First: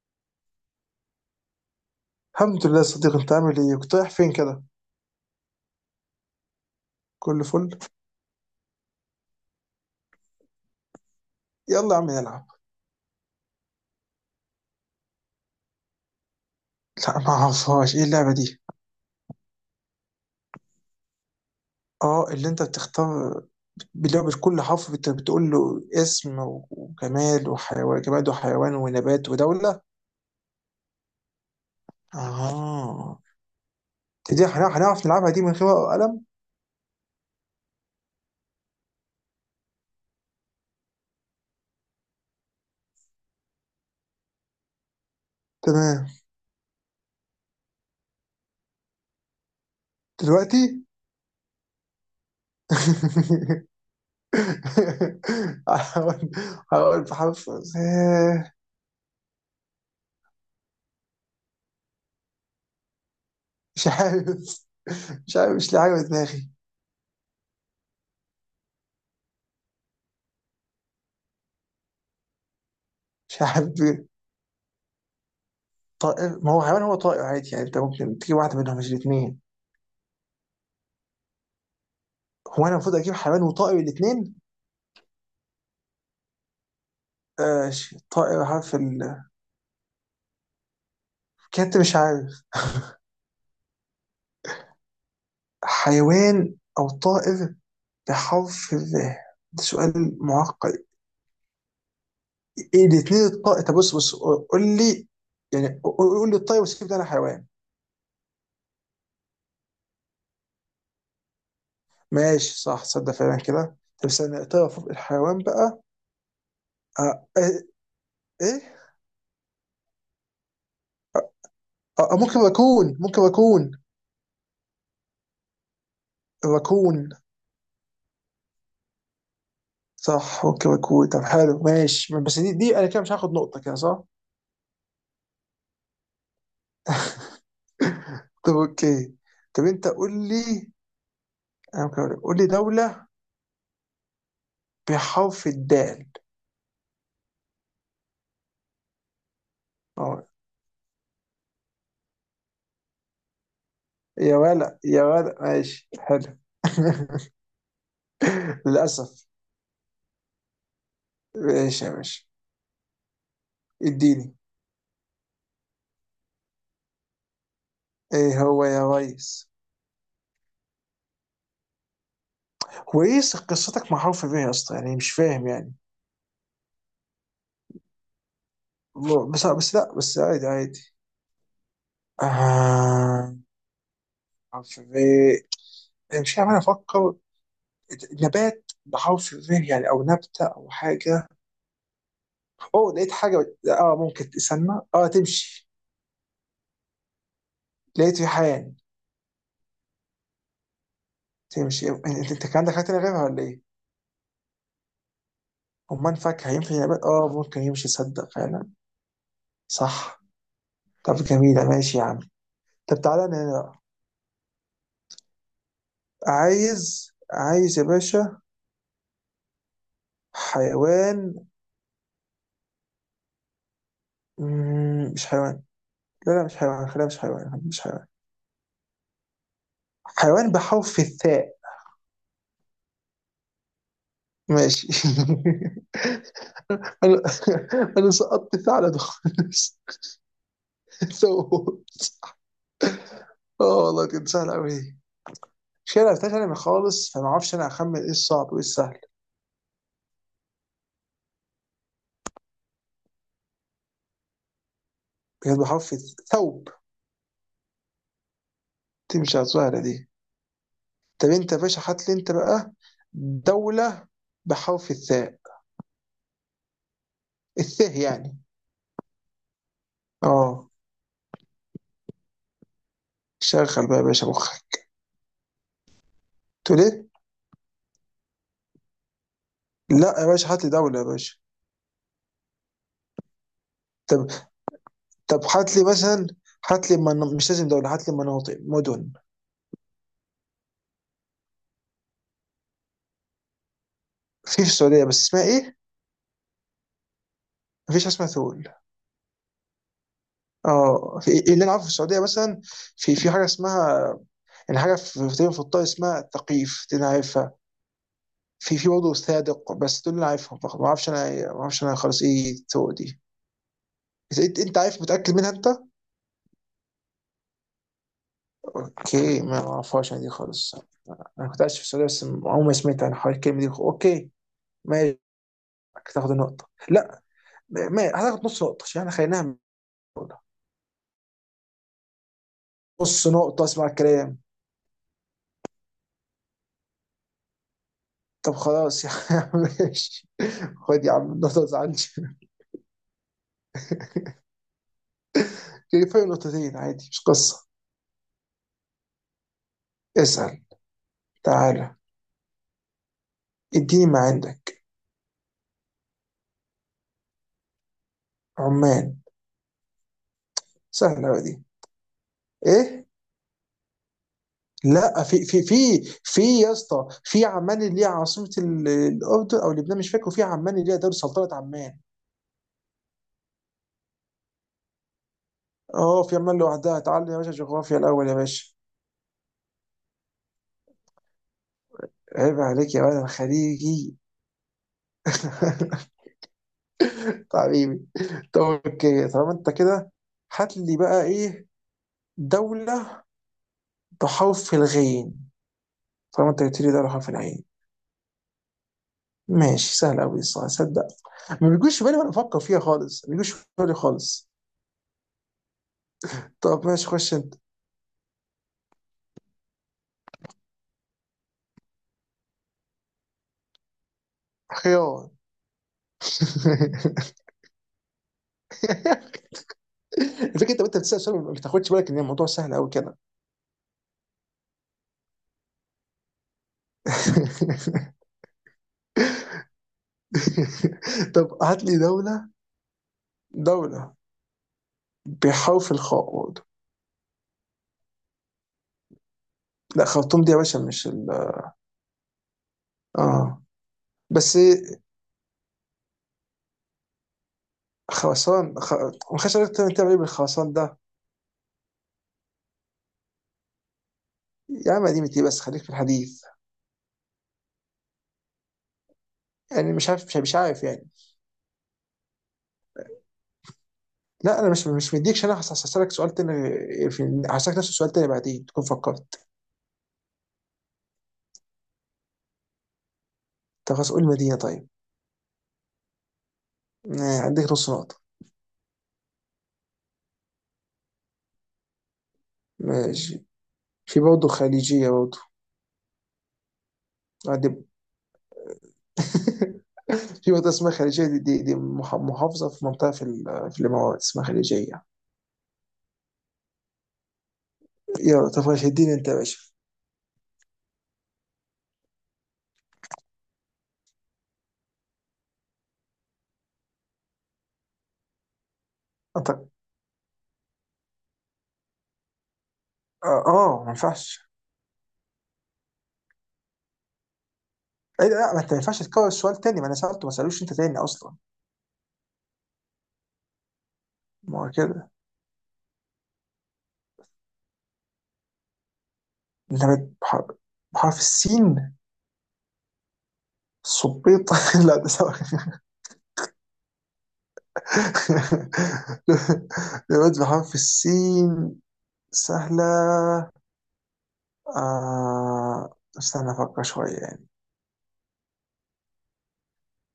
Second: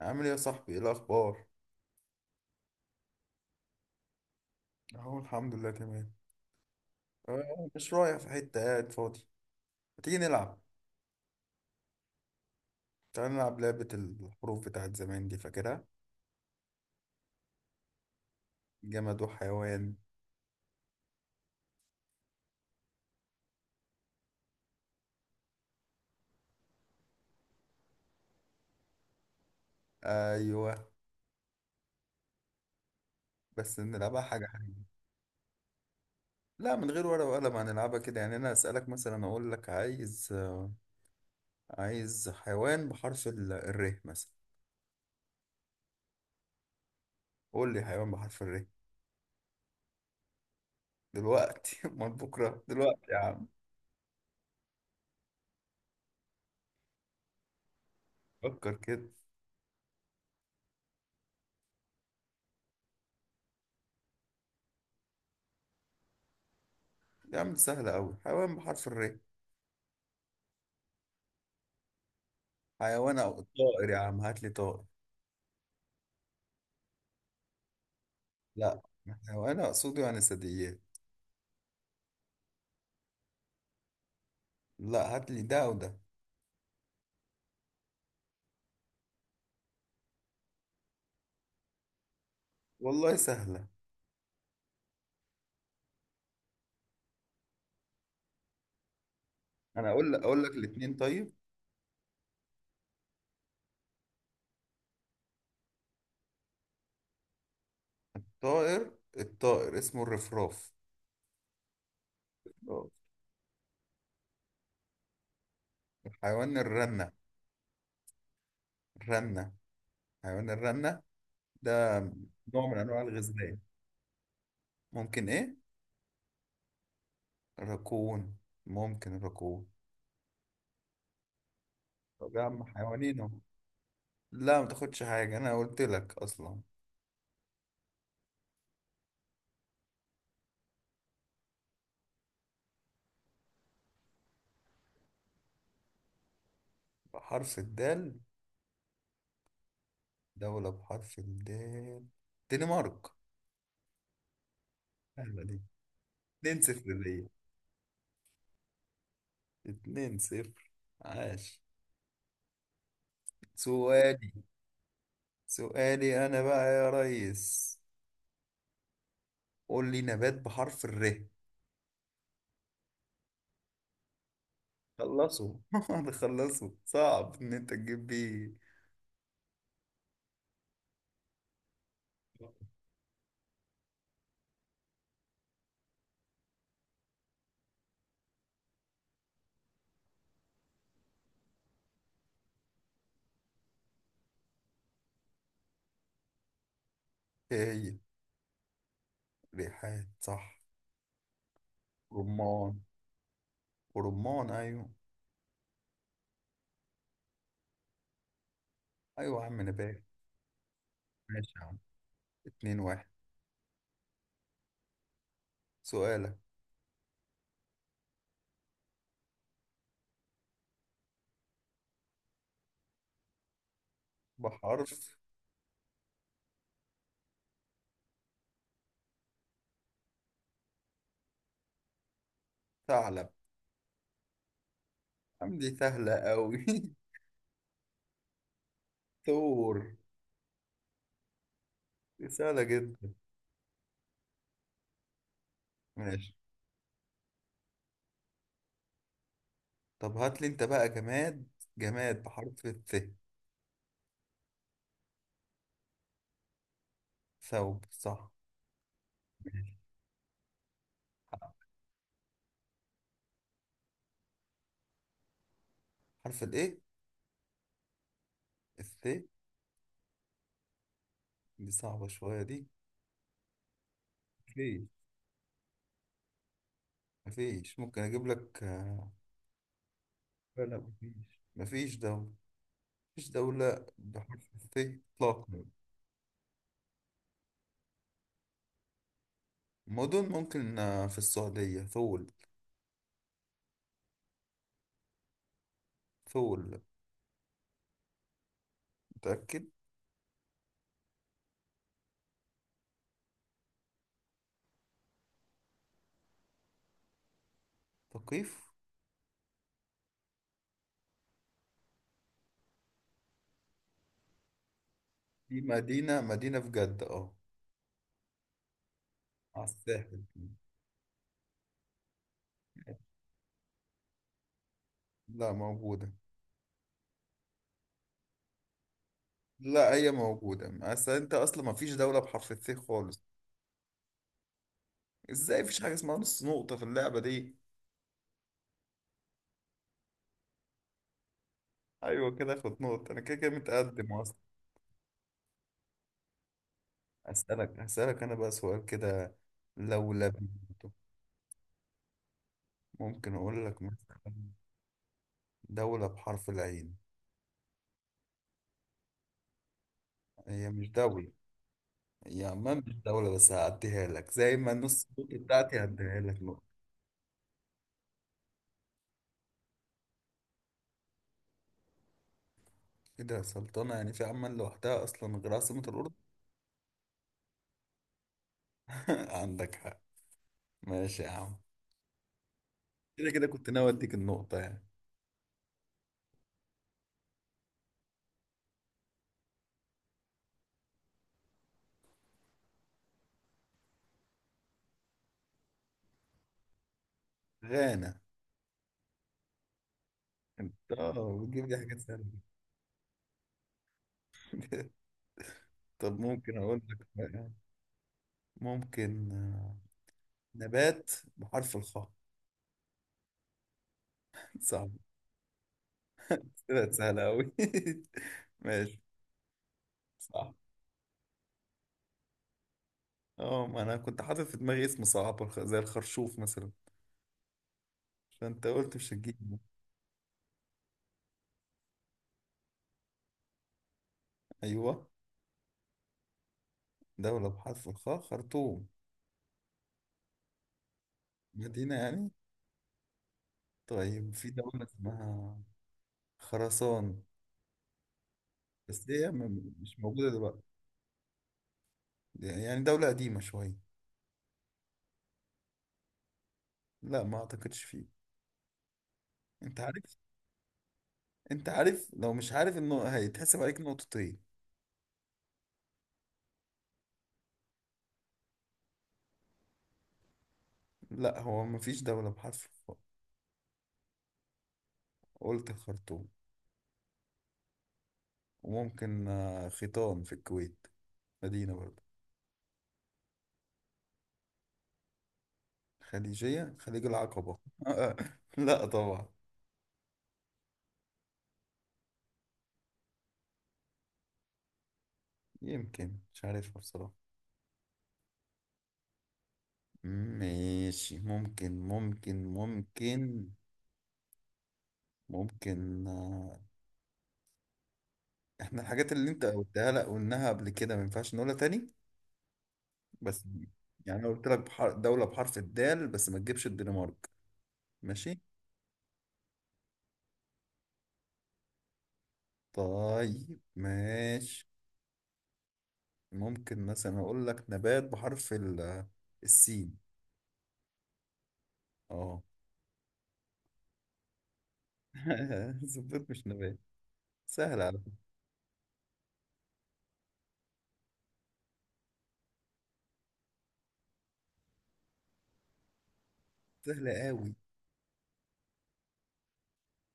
عامل ايه يا صاحبي؟ ايه الاخبار؟ الحمد لله صديق، انت عامل ايه؟ كنت رايح فين كده؟ اهو الحمد لله تمام. كله فل. مش رايح في حته، قاعد فاضي. ما تيجي نلعب؟ يلا يا عم نلعب. تعال نلعب لعبه الحروف بتاعت زمان دي، فاكرها؟ لا ما اعرفهاش، ايه اللعبه دي؟ جماد وحيوان. اه اللي انت بتختار. بلعبة كل حرف بتقول له اسم وجمال وحيوان، جماد وحيوان ونبات ودولة. ايوه. اه بس نلعبها دي حاجه حاجة. هنعرف نلعبها دي من غير ورقة وقلم؟ لا، من غير ورقه وقلم هنلعبها كده. يعني انا اسالك مثلا، اقول لك عايز عايز حيوان بحرف الر مثلا. تمام. قول لي حيوان بحرف الر. دلوقتي. دلوقتي؟ امال بكره؟ دلوقتي يا عم. هقول، هقول بحرف فكر كده. مش عارف. مش عارف، مش لاقي حاجة في دماغي. يا عم دي سهله قوي. حيوان بحرف الر. حيوان او مش عارف. طائر، يا عم هات لي طائر. طائر ما هو حيوان، هو طائر عادي يعني، انت ممكن تجيب واحده منهم لا. مش الاثنين. هو انا اقصده يعني ثدييات. هو انا المفروض اجيب حيوان وطائر الاثنين؟ لا، هات لي ده او ده. آه طائر حرف ال. كنت مش عارف. والله سهله. حيوان او طائر بحرف ال. ده انا اقول سؤال لك اقول لك معقد. الاثنين طيب. ايه الاثنين؟ الطائر طب بص قول لي، يعني قول لي الطائر وسيب ده، انا حيوان. طائر. الطائر اسمه الرفراف. ماشي صح، صدق فعلا كده. طب استنى، الطائر فوق، الحيوان بقى. حيوان الرنه. آه، آه، ايه؟ الرنه. حيوان الرنه. ده ممكن نوع من ركون، انواع ممكن الغزلان. ركون. ممكن ايه؟ ركون. راكون. ممكن راكون. صح، اوكي مكوي. طب حلو ماشي، طب بس يا دي عم، دي انا كده مش حيوانين اهو. هاخد نقطة كده صح؟ لا ما تاخدش حاجه، انا قلت لك اصلا. طب اوكي. طب انت قول لي. انا ممكن أقول لك. قول لي دولة بحرف الدال. بحرف الدال. اه دوله بحرف الدال. دنمارك. يا ولا، يا ولا سهله دي. ماشي حلو. 2-0. للأسف. اتنين صفر. عاش. ماشي يا باشا. سؤالي. اديني. سؤالي أنا بقى يا ريس. ايه هو يا ريس؟ قول لي نبات بحرف الر. هو ايه قصتك مع حرف ب يا اسطى؟ يعني مش فاهم خلصوا. يعني. خلصوا. صعب إن أنت تجيب بيه. الله، بس لا بس عادي عادي. آه، حرف ب. مش عارف، انا افكر. نبات، بحاول في ذهني يعني، او نبته او حاجه. اوه لقيت حاجه. اه ممكن تستنى. اه تمشي. إيه هي؟ لقيت ريحان. ريحان صح. تمشي انت. أنت كان عندك رمان. حاجه تانية غيرها ولا ايه؟ ورمان أيوه. امال فاكهه ينفع نبات؟ اه ممكن يمشي، صدق فعلا. أيوه يا عم نبات. صح. طب ماشي يا جميله، عم. ماشي يا عم. اتنين طب واحد. تعالى انا هنا. سؤالك. عايز، عايز يا باشا حيوان. بحرف. مش حيوان. لا مش حيوان، خليها مش حيوان، مش حيوان. حيوان بحرف الثاء. ثعلب. ماشي. يا عم دي سهلة أوي. انا، انا سقطت ثعلب خالص. ثور. دي سوت. سهلة جدا. اه والله كانت سهله قوي. مش انا عرفتهاش ماشي. انا من خالص، فما اعرفش انا اخمن ايه الصعب وايه السهل. طب هات لي أنت بقى جماد. جماد بحرف الث. كانت بحرف ثوب. ثوب صح. تمشي على السهله دي. طب انت يا باشا هات لي انت بقى دوله بحرف الثاء. حرف الايه؟ الثاء يعني. الث. اه. دي صعبة شوية دي. شغل بقى يا باشا مفيش. مخك. تقول ايه؟ مفيش، ممكن اجيب لك لا يا باشا لا هات لي لا دوله يا باشا. مفيش مفيش دولة. مفيش دولة طب، بحرف الث. طب اطلاقا. هات لي مثلا، هات لي من... مش لازم دوله، هات لي مناطق مدن. مدن، ممكن في السعودية ثول. في في السعوديه، بس اسمها ايه؟ ثول. مفيش حاجه اسمها ثول. متأكد؟ اه في إيه اللي انا عارفه في السعوديه مثلا، في في حاجه اسمها، يعني حاجه في الطائف اسمها ثقيف، دي انا عارفها. ثقيف. في في برضه صادق، بس دول اللي انا عارفهم فقط، ما اعرفش انا، ما اعرفش انا خالص ايه ثول دي. انت عارف متاكد منها دي انت؟ مدينة مدينة في جدة اه. اوكي، ما على ما اعرفهاش انا الساحل. دي خالص. انا كنت عايش في السعوديه بس عمري ما سمعت عن حوار الكلمه دي. اوكي ماشي. لا، موجودة. هتاخد النقطه؟ لا، ما هتاخد نص نقطه عشان احنا خليناها من لا، هي الأول. موجودة. أصل أنت أصلا مفيش دولة بحرف الث خالص. نص نقطه اسمع الكلام. إزاي مفيش حاجة اسمها نص نقطة في اللعبة دي؟ طب خلاص يا عم، ماشي. خد يا عم النقطة، زعلتش. ايوه كده اخد نقطة، انا كده كده متقدم اصلا. فرق نقطتين عادي، مش قصة. اسألك انا بقى سؤال كده. لو اسأل. لبنته. تعالى ممكن اقول لك اديني ما مثلا. عندك. دولة بحرف العين. عمان. هي مش سهلة دولة. أوي دي. هي عمان مش ايه؟ دولة، بس هعديها لك زي ما النص لا النقطة في في بتاعتي في هعديها لك في نقطة. يا اسطى، في عمان اللي هي عاصمة الأردن أو لبنان مش فاكر، وفي عمان اللي هي دولة سلطنة عمان. كده يا سلطانة؟ يعني في عمان لوحدها اصلا غير عاصمة الأردن. اه في عمان لوحدها، تعالى يا باشا جغرافيا الأول يا باشا. عندك حق. ماشي يا عم. عيب عليك يا ولد، أنا كده كده كنت ناوي اديك خليجي. النقطة يعني. حبيبي. طب اوكي طالما انت كده، هات لي بقى ايه، دولة تحف الغين، طالما انت قلت لي ده تحف العين. غانا. ماشي سهل قوي الصراحه انت صدق. بتجيب ما لي حاجات بيجوش في بالي سهلة. وانا بفكر فيها خالص، ما بيجوش في بالي خالص. طب ممكن اقول طب لك ماشي خش بقى. انت. ممكن. نبات بحرف الخاء. صعب. خيار. طلعت سهلة أوي. ماشي. صح. الفكره انت وانت بتسال سؤال ما بتاخدش بالك ان الموضوع سهل قوي كده. اه، ما أنا كنت حاطط في دماغي اسم صعب زي الخرشوف مثلا. فأنت قلت مش هتجيبه. طب هات لي دوله، دوله أيوه. بحرف الخاء برضه. دولة بحرف الخاء. خرطوم. لا خرطوم دي يا باشا مش ال. مدينة يعني. اه طيب في بس دولة اسمها خراسان. خرسان خ... بس هي ما خدش بالك، تعمل، مش تعمل ايه موجودة دلوقتي. بالخرسان ده؟ يعني دولة قديمة شوية. يا عم قديمة ايه، بس خليك في الحديث. لا، ما أعتقدش فيه. أنت يعني مش عارف. عارف، مش عارف يعني. أنت عارف لو مش عارف إنه هيتحسب عليك نقطتين. لا انا مش مديكش، انا هسألك سؤال تاني في هسألك نفس السؤال تاني بعدين تكون فكرت. لا، هو مفيش دولة بحرف الخاء. طب خلاص قول مدينة طيب. قلت الخرطوم. عندك نص نقطة. وممكن خيطان في الكويت. مدينة برضه. ماشي. في برضه خليجية برضه. خليجية؟ خليج العقبة. دي. لا طبعا. في منطقة اسمها خليجية، دي محافظة، في منطقة في الإمارات اسمها خليجية. يمكن مش عارفها بصراحة. يلا طب ماشي، اديني أنت يا باشا. ماشي. ممكن ممكن احنا الحاجات اللي انت أنت. قلتها، لا قلناها قبل كده، ما ينفعش نقولها تاني. بس ما يعني انا قلت ينفعش. لك دولة بحرف الدال، بس ما تجيبش الدنمارك. إيه ده؟ ماشي. لا ما أنت ما ينفعش تكرر السؤال تاني، ما أنا سألته، ما سألوش أنت تاني أصلا. طيب ما ماشي. هو كده. ممكن مثلا اقول لك نبات بحرف أنت السين. بحرف السين. اه. صبيط. لا ده سوا. زبيط مش نبات. سهلة على فكرة. دلوقتي بحرف في السين. سهلة. آه استنى أفكر سهلة شوية يعني. قوي.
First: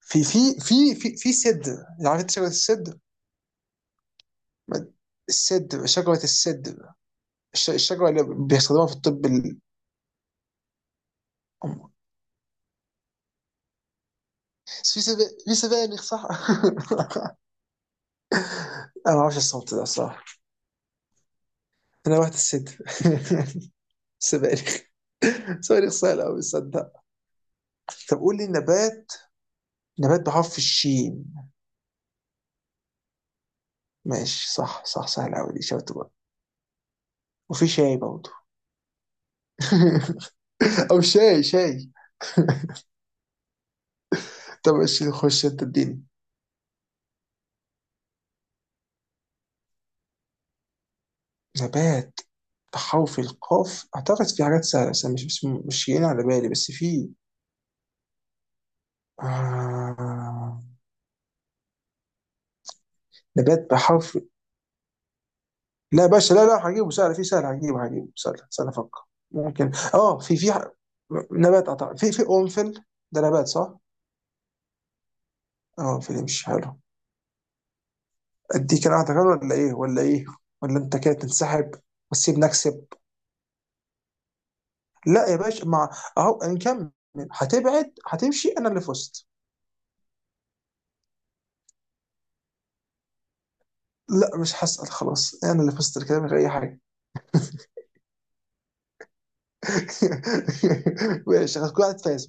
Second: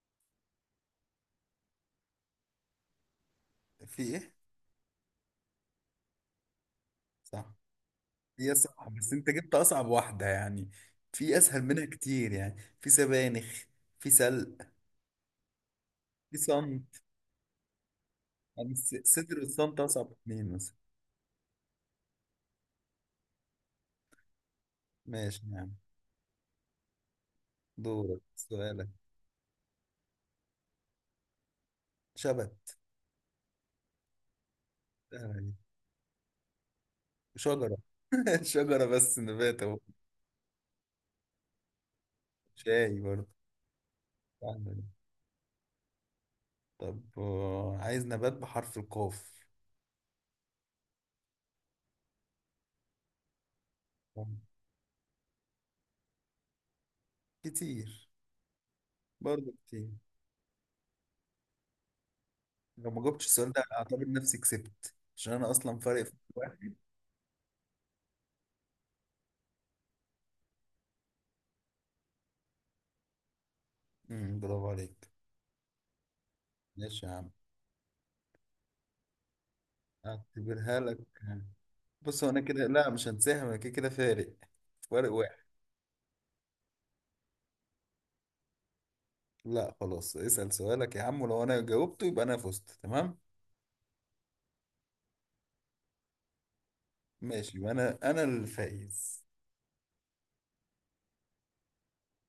في سدر، عارف أنت شجرة السدر؟ في ايه؟ ما- السدر، شجرة السدر. صح. الشجرة اللي هي بيستخدموها صح، في بس الطب انت جبت ال... اصعب واحدة يعني. في اسهل منها كتير، يعني في سبانخ. في سلق. في سب... في سبانخ صح؟ في صمت. يعني أنا ما أعرفش صدر الصوت والصمت ده اصعب صح. اتنين مثلا. أنا رحت السدر. سبانخ. ماشي يعني. سبانخ سهلة أوي صدق. طب دورك قول لي سؤالك. نبات، نبات بحرف الشين. شبت. ماشي، صح صح، سهلة سهل أوي دي. دي، شاطر بقى. وفي شجرة. شاي برضه. شجرة بس نبات اهو. أو شاي. شاي برضه. سهلة طب دي. ماشي خش أنت اديني. طب عايز نبات بحرف القاف. نبات بحرف القاف أعتقد في حاجات سهلة، بس أنا مش جايين على بالي، بس في كتير. برضه كتير. آه... لو ما جبتش السؤال ده نبات اعتبر بحرف، نفسي كسبت، عشان انا اصلا فارق لا يا في باشا لا واحد. هجيبه سهل، في سهل، هجيبه، هجيبه سهل، سهل أفكر. ممكن اه في نبات أعتقد في في قرنفل، ده نبات صح؟ برافو عليك. اه قرنفل مش حلو. ماشي يا عم. أديك أنا واحدة كمان ولا إيه ولا إيه، ولا اعتبرها أنت لك. كده تنسحب بص، هو انا وتسيبني كده أكسب؟ لا مش هنسحب، انا كده كده فارق. فارق لا يا واحد. باشا، مع، اهو نكمل، هتبعد هتمشي انا اللي فزت. لا خلاص اسأل سؤالك يا عم، ولو انا جاوبته يبقى انا فزت تمام. لا مش هسأل خلاص، انا اللي فزت الكلام من غير اي حاجه. ماشي، يبقى انا الفائز. ماشي خلاص، كل واحد فايز.